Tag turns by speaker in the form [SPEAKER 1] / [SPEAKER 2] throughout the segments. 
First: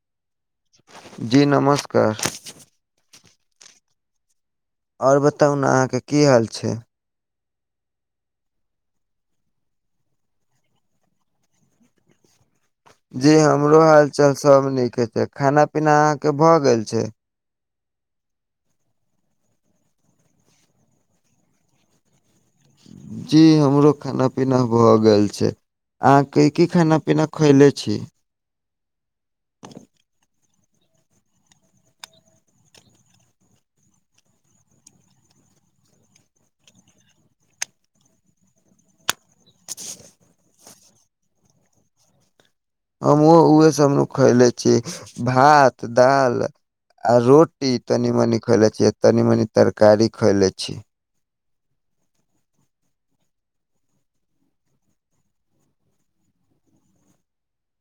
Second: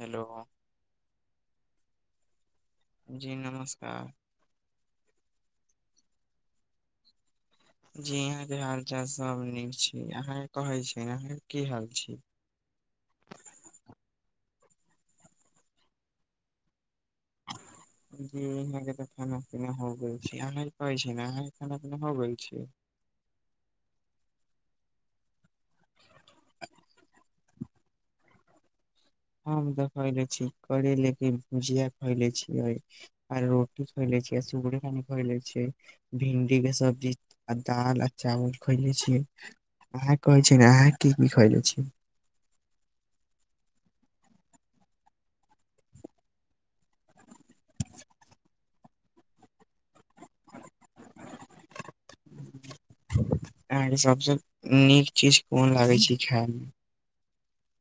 [SPEAKER 1] Hello
[SPEAKER 2] जी नमस्कार
[SPEAKER 1] जी नमस्कार
[SPEAKER 2] और बताउ न आहाँ के की हाल छै
[SPEAKER 1] जी यहाँ के हाल चाल सब नीक छी आहाँ के कहेै छी ने आहाँ के की हाल छी
[SPEAKER 2] जी हमरो हालचाल सब नीके छैय खाना पीना आहाँ के भ गेल छै
[SPEAKER 1] जी यहाँ के तऽ खाना पीना हो गेल छै आहाँ के कहै छी ने आहाँ के खाना पीना हो गेल छै
[SPEAKER 2] जी हमरो खाना पीना भ गेल छै आहाँ के की खाना पीना खएले छी
[SPEAKER 1] हम तो खयलै छी करेले के भुजिया खयलै छीयै आ रोटी खयलै छियै सुगड़े [unintelligible] खयलै छीयै भिंन्डी के सब्जी आ दाल आ चावल खयलै छियै आ कहे छियै न आँहा की- की खयलै छियै
[SPEAKER 2] हमहूँ उहे सब नु खयलै छी भात दाल आ रोटी तनी मनी खयलै छी तनी मनी तरकारी खयलै छी।
[SPEAKER 1] आहाँ के सबस नीक चीज कोन लागे छी खै मे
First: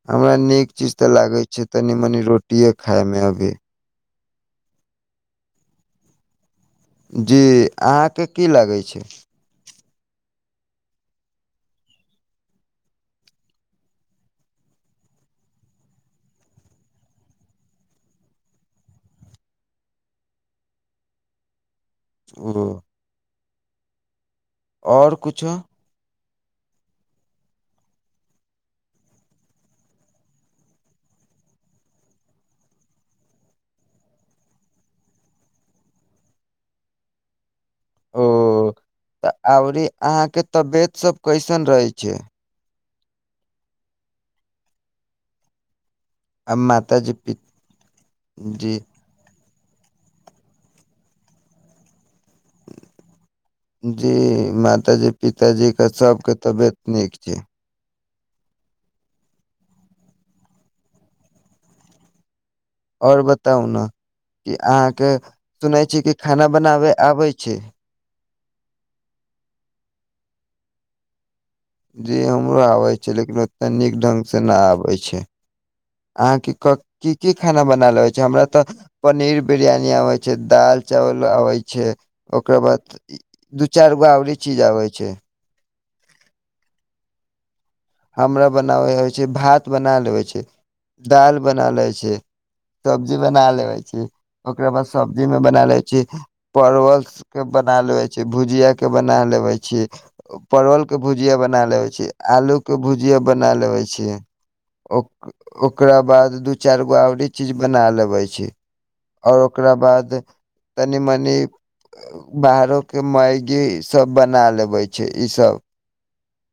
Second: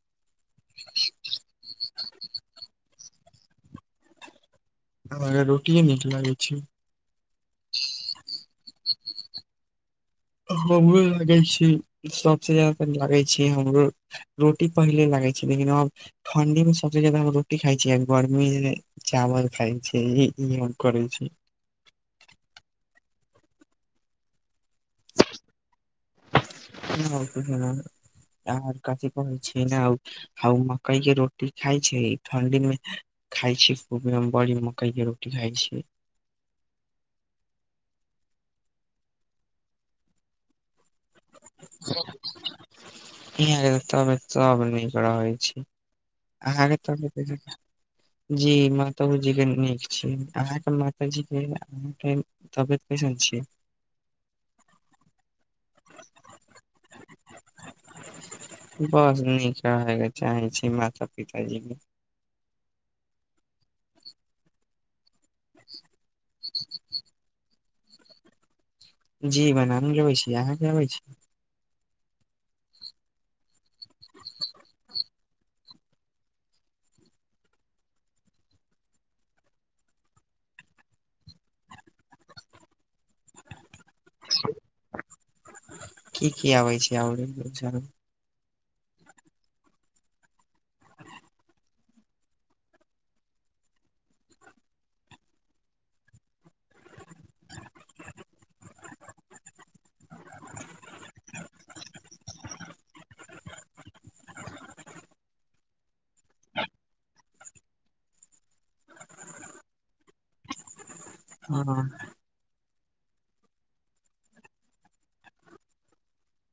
[SPEAKER 2] हमरा नीक चीज तऽ लागे छै तनी -मनी रोटिये खाय में अभी
[SPEAKER 1] हमरा रोटिये नीक लागै छै।
[SPEAKER 2] जी आहाँ के की लगै छै
[SPEAKER 1] हमरो लागै छी सबसे जादा लागै छी हमरो रोटी पहिले लागै छै लेकिन आब ठण्डी मे सबसे ज्यादा हम रोटी खाय छियै अभी गर्मी [unintelligible] चावल खाय छी इहे मोन करै छैय
[SPEAKER 2] [unintelligible] और कुछो
[SPEAKER 1] [unintelligible] आँहा आर कथि कहैय छियै ने- हौ मकैय के रोटी खाय छिही ठण्डी मे- खाय छी खूबे हम बड़ी मकैय के रोटी खाय छीयै।
[SPEAKER 2] ओ तऽ अभरी आँहा के तबियत सब कैसन रहेै छै?
[SPEAKER 1] [unintelligible] तबेत सब नीक रहै छैय।
[SPEAKER 2] आ
[SPEAKER 1] आहाँ के तब
[SPEAKER 2] माताजी पि
[SPEAKER 1] [unintelligible] जी मां- [unintelligible] जे नीक छैय आहाँके माताजीे के आहाँ के तबियत कैसन छय?
[SPEAKER 2] जी माताजी पिताजी का सब के तबियत नीक छै।
[SPEAKER 1] बस नीक रहे के चाहे छी माता पिताजी के।
[SPEAKER 2] और बतौउ न कि आहाँके सुनै छी कि खाना बनाबे आबै छै।
[SPEAKER 1] जी बनाालेबै छी आहाँ के आबै छैय?
[SPEAKER 2] जी हमरो आबै छै लेकिन ओते नीक ढंग से न आबै छै। आहाँके क-की -की-खाना बनेऽल होय छै हमरा तऽ- पनीर बिरयानी आबै छै, दाल चावल आबै छै, ओकर बाद- इ- दू चैर गो औरी चीज आबै छैय।
[SPEAKER 1] की -की आबै छै औरी दु चैर?
[SPEAKER 2] हमरा बनाबै होय छै भात बना लेबै छै दाल बना लेबै छै। तबजी बना लेबै छी, ओकरा बाद सब्जीमे बना लै छी- परवल के बना लेबे छी, भुजिया के बना लेबे छी- उ-परवल के भुजिया बना लेबै छी। आलू- के भुजिआ - बनालेबे छियै। ओक- ओकरा बाद दू चैर गो औरी चीज बना लेबे छै। और ओकरा बाद तनी -मनी- [unintelligible] बाहरो के मैगी सब बना लेबै छय इ सब।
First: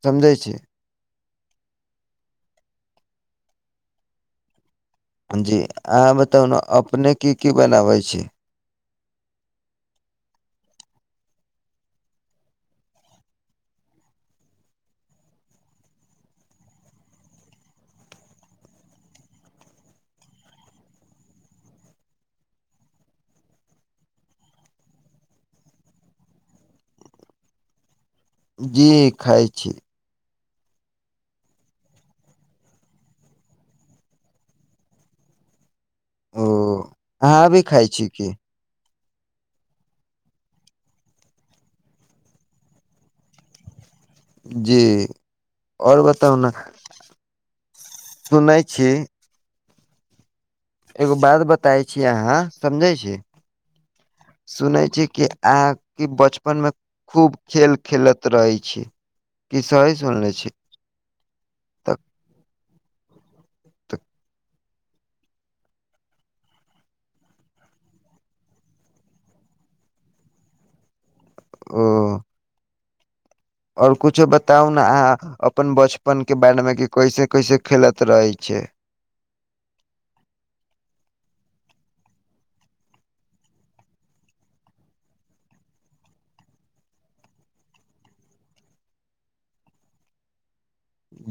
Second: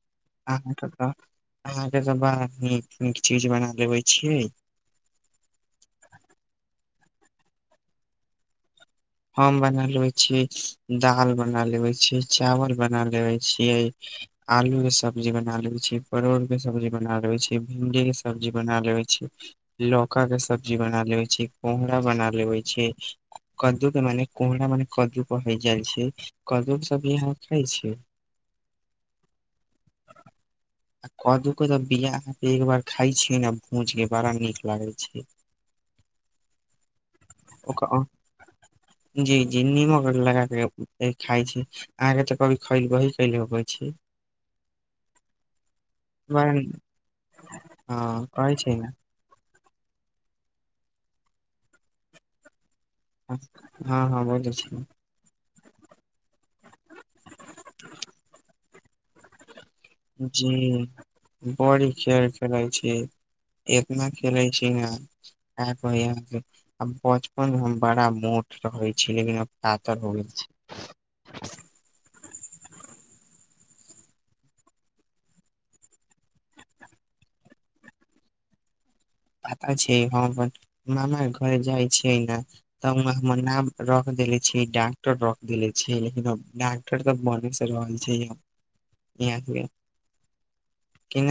[SPEAKER 2] समझे छी
[SPEAKER 1] [unintelligible] - आहाँके तऽ बाड़ नीक -नीक चीज बना लेबै छियै।
[SPEAKER 2] जी, अहाँ बतौउ ने अपने के की -की बनाबै छी?
[SPEAKER 1] हम बना लेवे छियै दाल बना लेवे छियै चावल बना लेवे छियै। आलू के सब्जी बना लेवे छियै परोड़ के सब्जी बना लेवे छियै भिंडी के सब्जी बना लेेवे छीयै। लौका के सब्जी बना लेबय छी कोहरा बना लेबय छै कद्दू- मने कोहरा मने कद्दू कहल जाइ छै कद्दूके सब्ज़ी अहाँ खाय छियै?
[SPEAKER 2] जी खाइ छी।
[SPEAKER 1] आ कदू कतऽ बिया अहाँ एक बार खाय छियै ने भूज के बड़ा नीक लागै छै।
[SPEAKER 2] ओ अहाँ अभी खाइ
[SPEAKER 1] ओकर
[SPEAKER 2] छीयै की?
[SPEAKER 1] जी- जी नीमक और लगा के ए-खाय छी। अहाँ के तऽ कभी खैल वही [unintelligible] छी
[SPEAKER 2] जी आओर बताउ ने
[SPEAKER 1] बड़ा हँ कहै
[SPEAKER 2] सुनै
[SPEAKER 1] छै ने
[SPEAKER 2] छी- एगो बात बताय छी अहाँ समझै छी?
[SPEAKER 1] हँ हँ बोलै
[SPEAKER 2] सुनै छी कि आंहां- कि बचपनमे खूब खेल खेलैत रहैत छी। की सही सुनले छी
[SPEAKER 1] जी बड़ी
[SPEAKER 2] तऽ
[SPEAKER 1] खेल खेलाय छी। एतना खेलै छी न अहां तें कहैए अहांके- आ बचपन मे हम बड़ा मोट रहै छी [unintelligible] आब पातर भ गेल छी।
[SPEAKER 2] ओ- आओर कुछो बताउ ने आहाँ- अपन बचपन के बारे मे की कैसे- कैसे खेलत रहै छै?
[SPEAKER 1] पता छै हम अपन नाना घरे जाइ छियै ने- त ओहिमे हमर नाम रख देले छी डॉक्टर रख देले छै लेकिन ड कते तक मार्निंग चैल रहल छै, यैह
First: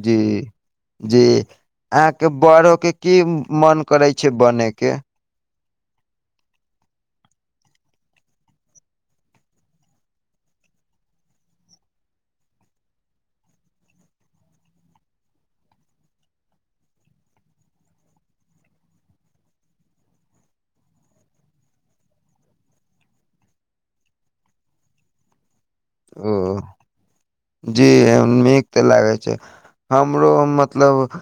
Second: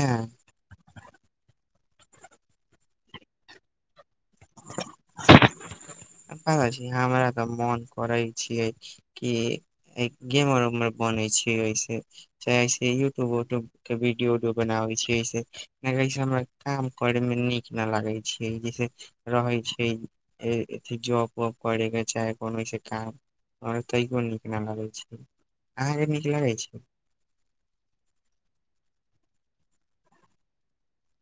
[SPEAKER 2] जी। जी, अहाँके बड़ होके की मन करै छै बने के? [inaudible]
[SPEAKER 1] अपना कहै छी हमरा त मन करै छियै कि गेमर उमर बने छै ऐसे चाहेसे यूट्यूब उट्यूब के वीडियो उडियो बनाबे छी, नहिसे हमरा काम करै मे नीक न लागे छै जैसे रहै छै अथि जॉब वाब करै के चाहे कोनो सा काम आर तैयो नीक नहि लगैत छै, अहाँके नीक
[SPEAKER 2] ओ
[SPEAKER 1] लगैत छै
[SPEAKER 2] जी नीक ते लागे छै, हमरो मतलब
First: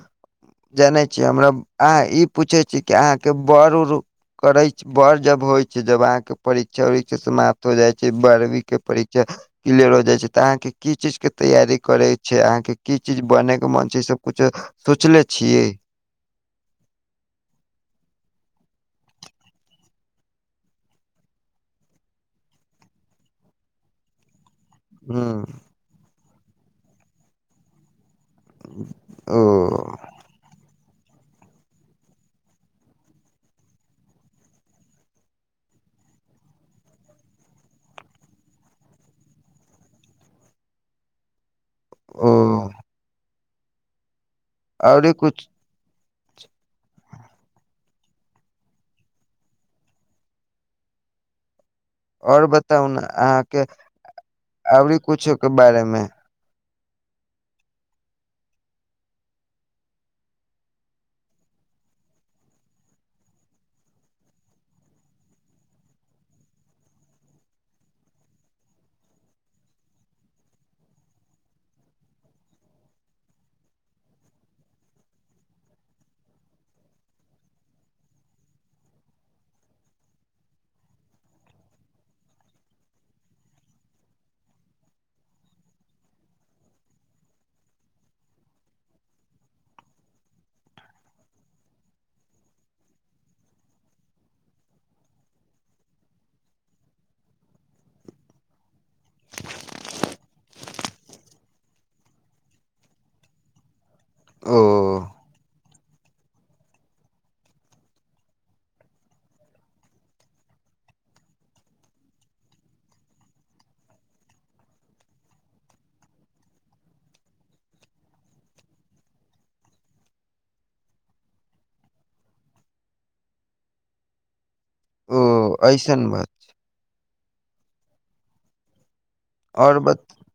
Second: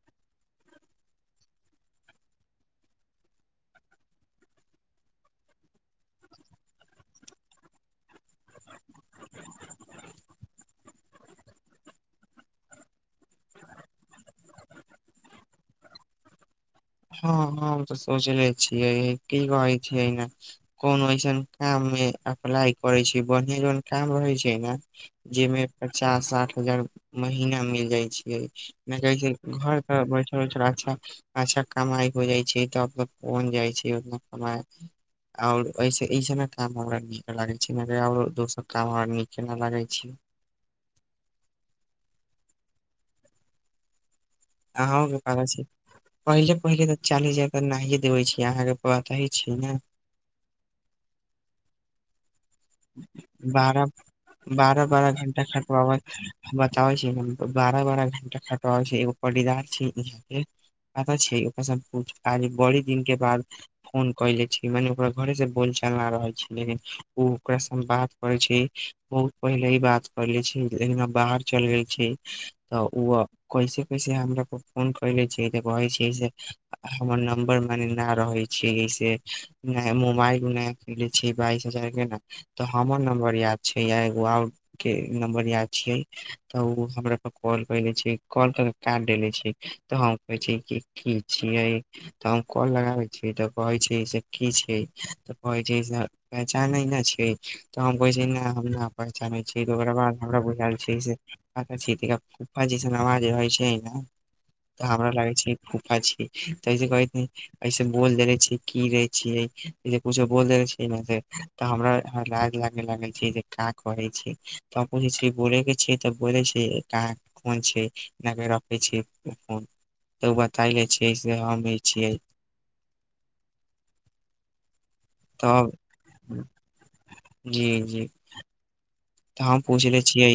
[SPEAKER 2] जानै छियै हमरा अहाँ ई पूछे छी कि अहाँके बड़ उड़ करै छै बड़ जब होइ छै जब अहाँके परीक्षा उरीक्षा समाप्त हो जाइ छै बारहवीं के परीक्षा क्लियर हो जाइ छै त अहाँके की चीज के तैयारी करै छै अहाँके की चीज बनेयके मन छै ई सब कुछो सोचले छियै?
[SPEAKER 1] हँ हम त सोचले छियै कि कहै छै अ नहि कोनो ऐसन काम मे अप्लाइ करे छै, बढ़े जन काम रहे छै ने
[SPEAKER 2] ह्म
[SPEAKER 1] जैमे पचास साठ हजार महिना मिल जाय छै नहि कहै छै
[SPEAKER 2] ओ
[SPEAKER 1] घर पर बैसल बैसल अच्छा अच्छा कमाइ हो जाइ छै त कोन जाइ छैना कमाइ और इस ऐसब मे काम हमरा नीक लागे छै आर दोसर काम हमरा नीक के न लागे छै।
[SPEAKER 2] ओ।
[SPEAKER 1] अहाँ उं
[SPEAKER 2] औरे
[SPEAKER 1] के पता
[SPEAKER 2] कुछ
[SPEAKER 1] छै। पहिले पहिले त चालीस हजार तक नै देबे छियै अहाँके पता इ छै ने
[SPEAKER 2] और बताउ। ने अहाँके
[SPEAKER 1] बारह बारह
[SPEAKER 2] औरी
[SPEAKER 1] बारह
[SPEAKER 2] कुछो
[SPEAKER 1] घण्टा
[SPEAKER 2] के बारे
[SPEAKER 1] खटबाब
[SPEAKER 2] मे
[SPEAKER 1] बताबै छी बारह बारह घंटा खटबाबै छै एगो परीदार छै यहाँ के पता छै ओकर सब कुछ आयल बड़ी दिन के बाद फोन कले छी मने ओकरा घरे से बोल चालना रहै छी लेकिन ओ ओकरा सँ बात करै छी बहुत पहिले ही बात कर ले छी, लेकिन बाहर चलि गेल छी त ओ कैसे कैसे हमरा के फोन कैले छै त कहे छै से हमर नम्बर मने न रहे छै। छै से नहि मोबाइल नहि छी बाइस हजार के ना। त हमर नम्बर याद छै ये एगो आउर के नम्बर याद छियै त ओ हमरा पर कॉल करले छै कॉल कर काट डेले छी त हम कहै छी कि की छियै। त हम कॉल लगाबै छियै त कहै छै से की छै त कहै छै से पहचानै ने छै। त हम कहै छी नहि हम नहि पहचानै छी त ओकरा बाद हमरा बुझल छै से राखै छै त रखू, अचछा से आवाज रहै छै ने
[SPEAKER 2] ओ
[SPEAKER 1] त हमरा लागै छै फूफा छियै तै से कहै छै ऐसे बोल देेले छियै की रहे छियै से कुछो बोल देेले छै ने से त हमरा लाथ लागे लागै छी जे कि करे छी त पुछै छै बोले के छी त बोले छी क फोन छै रखे छ बताय ले छियै से हम ई छियै
[SPEAKER 2] ओ
[SPEAKER 1] तब,
[SPEAKER 2] ऐसन बात
[SPEAKER 1] जी जी। तऽ हम
[SPEAKER 2] और
[SPEAKER 1] पूछले
[SPEAKER 2] बत
[SPEAKER 1] छियै,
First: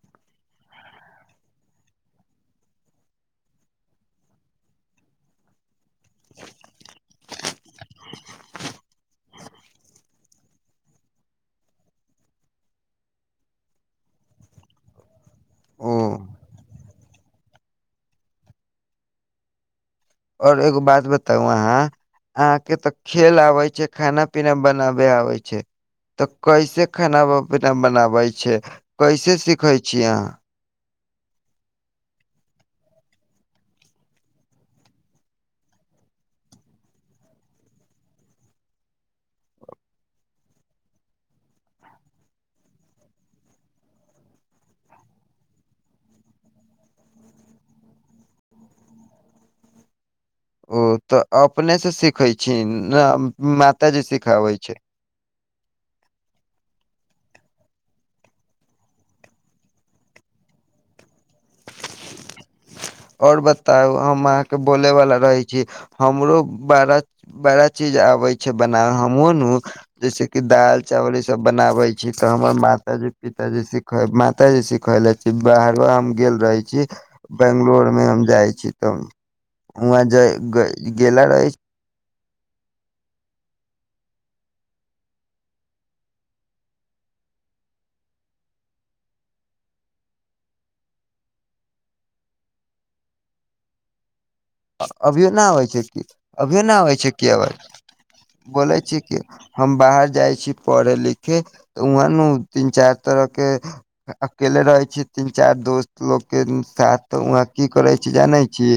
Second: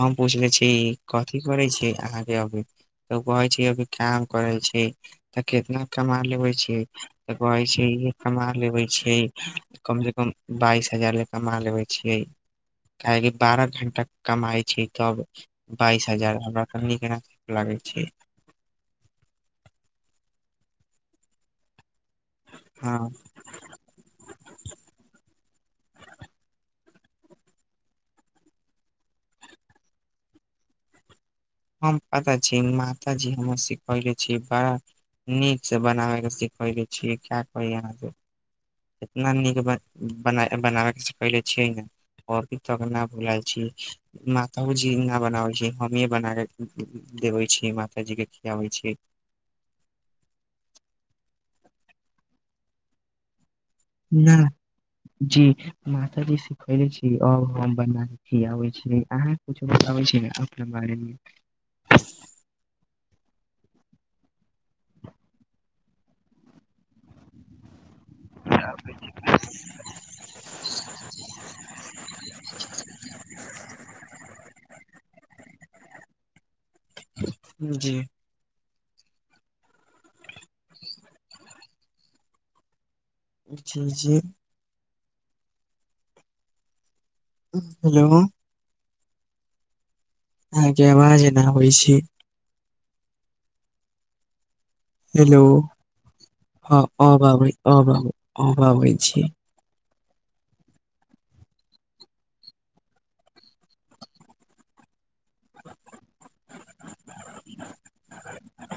[SPEAKER 1] हम पूछले छियै कथी करै छीयै अहाँके अभी? तऽ कहै छियै अभी काम करै छी, तऽ केखनो कमा लेवे छी, त कहे छै इे कमा लेवे छै। कम से कम बाइस हजार ल कमा लेबे छियै। काहेकि बारह घण्टा कमाइ छै तब, बाइस
[SPEAKER 2] ओ
[SPEAKER 1] हजार हमरा क के [unintelligible] लागै छै।
[SPEAKER 2] और एगो बात बताउ अहाँ, अहाँके तऽ
[SPEAKER 1] हँ
[SPEAKER 2] खेल आबे छै। खानना -पीना बनाबे आबै छै। तऽ कैसे खाना- पीना बनाबे छै, कैसे सिखे छीयै अहाँ?
[SPEAKER 1] हम पता छी, मातााजी हमर सिखौले छी बा। नीकसँ बनाबैके सीखैके छिय क्या कही अहाँक। इतना नीक ब बना बनाबैके पहिले छियै ने। अभी तकक न बुलाल छी, मातो जी न बनावल छी, हमही बना एब। देबै छी, माता जी के खियाबै छी।
[SPEAKER 2] ओ तऽ अपने से सिखे छी ने, मातााजी
[SPEAKER 1] न
[SPEAKER 2] सिखाबै छै?
[SPEAKER 1] जी मातााजी सिखौले छी, आब हम बना के खियाबे छी। अहाँ किछ बताबै छै ने अपने बारेमे।
[SPEAKER 2] और बताउ, हम अहाँके बोले वाला रहै छी, हमरो बारा बड़ा चीज आबे छै बनाव, हमहु नु जैसे कि दाल -चावल ई सब बनावे। [inaudible] तऽ हमर माता जी पिताजी सिख माता जी सिखले छी। बाहरो हम गेल रहे छी। बंगलोर
[SPEAKER 1] जी
[SPEAKER 2] में हम जाइ छी तऽ, वहं ज गेला रहै छी।
[SPEAKER 1] अच्छा जे हेलो! [unintelligible] अहाँके आवाज एना होइ छै।
[SPEAKER 2] अभियो
[SPEAKER 1] हेलो
[SPEAKER 2] नहि आबै छै कि, अभियो ना
[SPEAKER 1] हँ
[SPEAKER 2] आबै छै
[SPEAKER 1] अब
[SPEAKER 2] कि
[SPEAKER 1] आबै
[SPEAKER 2] अबाज,
[SPEAKER 1] अब आबै अब
[SPEAKER 2] बोलै
[SPEAKER 1] आबै
[SPEAKER 2] छियै कि।
[SPEAKER 1] छी
[SPEAKER 2] हम बाहर जाइ छी पढ़े- लिखे तऽ, वहाँ ने तीन चार तरह के अकेल रहै छै। तीन चारि दोस्त लोकके साथ, तऽ वहाँ की करै छी जानै छी?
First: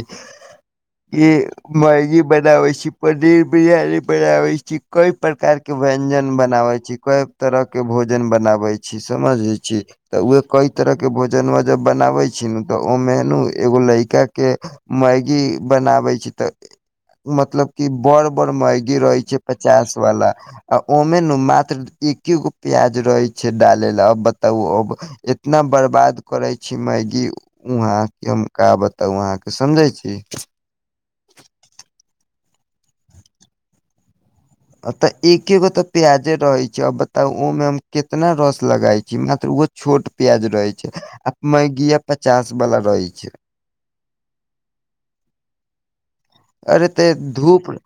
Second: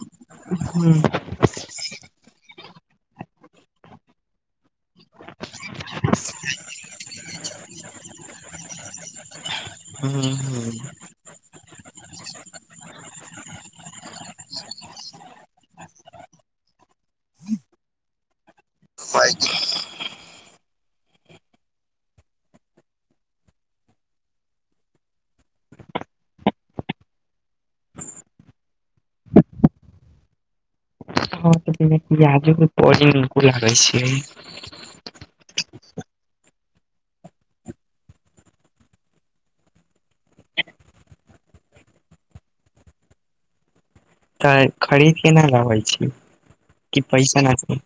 [SPEAKER 1] हू।
[SPEAKER 2] के मैगी बनावे छी, पनीर बिरयानी बनाबे छी, कई प्रकार के के व्यंजन बनावे छी, कई तरह के भोजन बनावे छी, समझे छी।
[SPEAKER 1] हूँ
[SPEAKER 2] तऽ ओए कई
[SPEAKER 1] हूँ
[SPEAKER 2] तरह के भोज जन जब बनाबे छी तऽ, ओ मेनु एगो लड़का के मैगी बनाबे छि तऽ, मतलब की बर बड़ म गिरै छै, पचास वाला। आ ओमे ने मात्र एके गो प्याज रहे छै डाले ल, अब बताउ अब? इतना बर्बाद करै छी मैगी। उहाँ कि हम का बताउ अहाँके, समझै छी।
[SPEAKER 1] हँ तऽ बिना पियाजो के बड़ी निक लागे छै।
[SPEAKER 2] तऽ एके गो तऽ प्याजे रहे छै, आ बताउ! ओहिमे हम कितना रस लगई छी, मात्र ओ छोट प्याज रहे छै, आ मैगिया पचास वाला रहे छै।
[SPEAKER 1] तऽ खरीद के नहि लाबै छी।
[SPEAKER 2] अरे
[SPEAKER 1] कि
[SPEAKER 2] त
[SPEAKER 1] पैसा न
[SPEAKER 2] धूप
[SPEAKER 1] छै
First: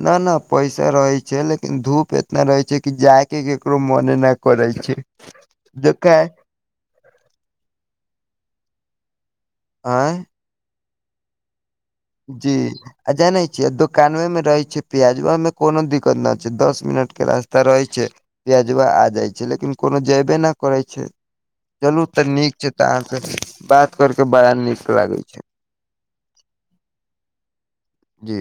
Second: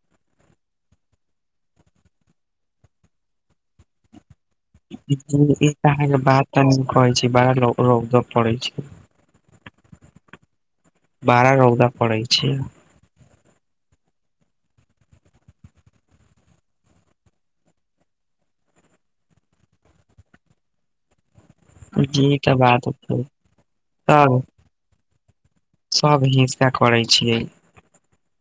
[SPEAKER 2] न न पैसा रहै छै, लेकिन धूप एतना रहै छै कि, जाय के केकरो मोने न करै छै,
[SPEAKER 1] जी, ई तऽ अहाँके
[SPEAKER 2] जेखन
[SPEAKER 1] बात कहै छी बड़ा रौ रौदा पड़ै छै।
[SPEAKER 2] आँय
[SPEAKER 1] बारा रौदा पड़ै
[SPEAKER 2] जी
[SPEAKER 1] छै
[SPEAKER 2] आ जानै छियै दोकानवे में रहे छै प्याजवा में कोनो दिक्कत न छै दस मिनट के रास्ता रहे छै प्याजवा आ जाइ छै लेकिन कोनो जेयबे ना करै छै। चलू तऽ
[SPEAKER 1] जी ई
[SPEAKER 2] नीक छै तऽ
[SPEAKER 1] बात
[SPEAKER 2] अहाँसे बात करके
[SPEAKER 1] तब
[SPEAKER 2] बड़ा नीक लागै छै।
[SPEAKER 1] सब हींसका करै छियै।
[SPEAKER 2] जी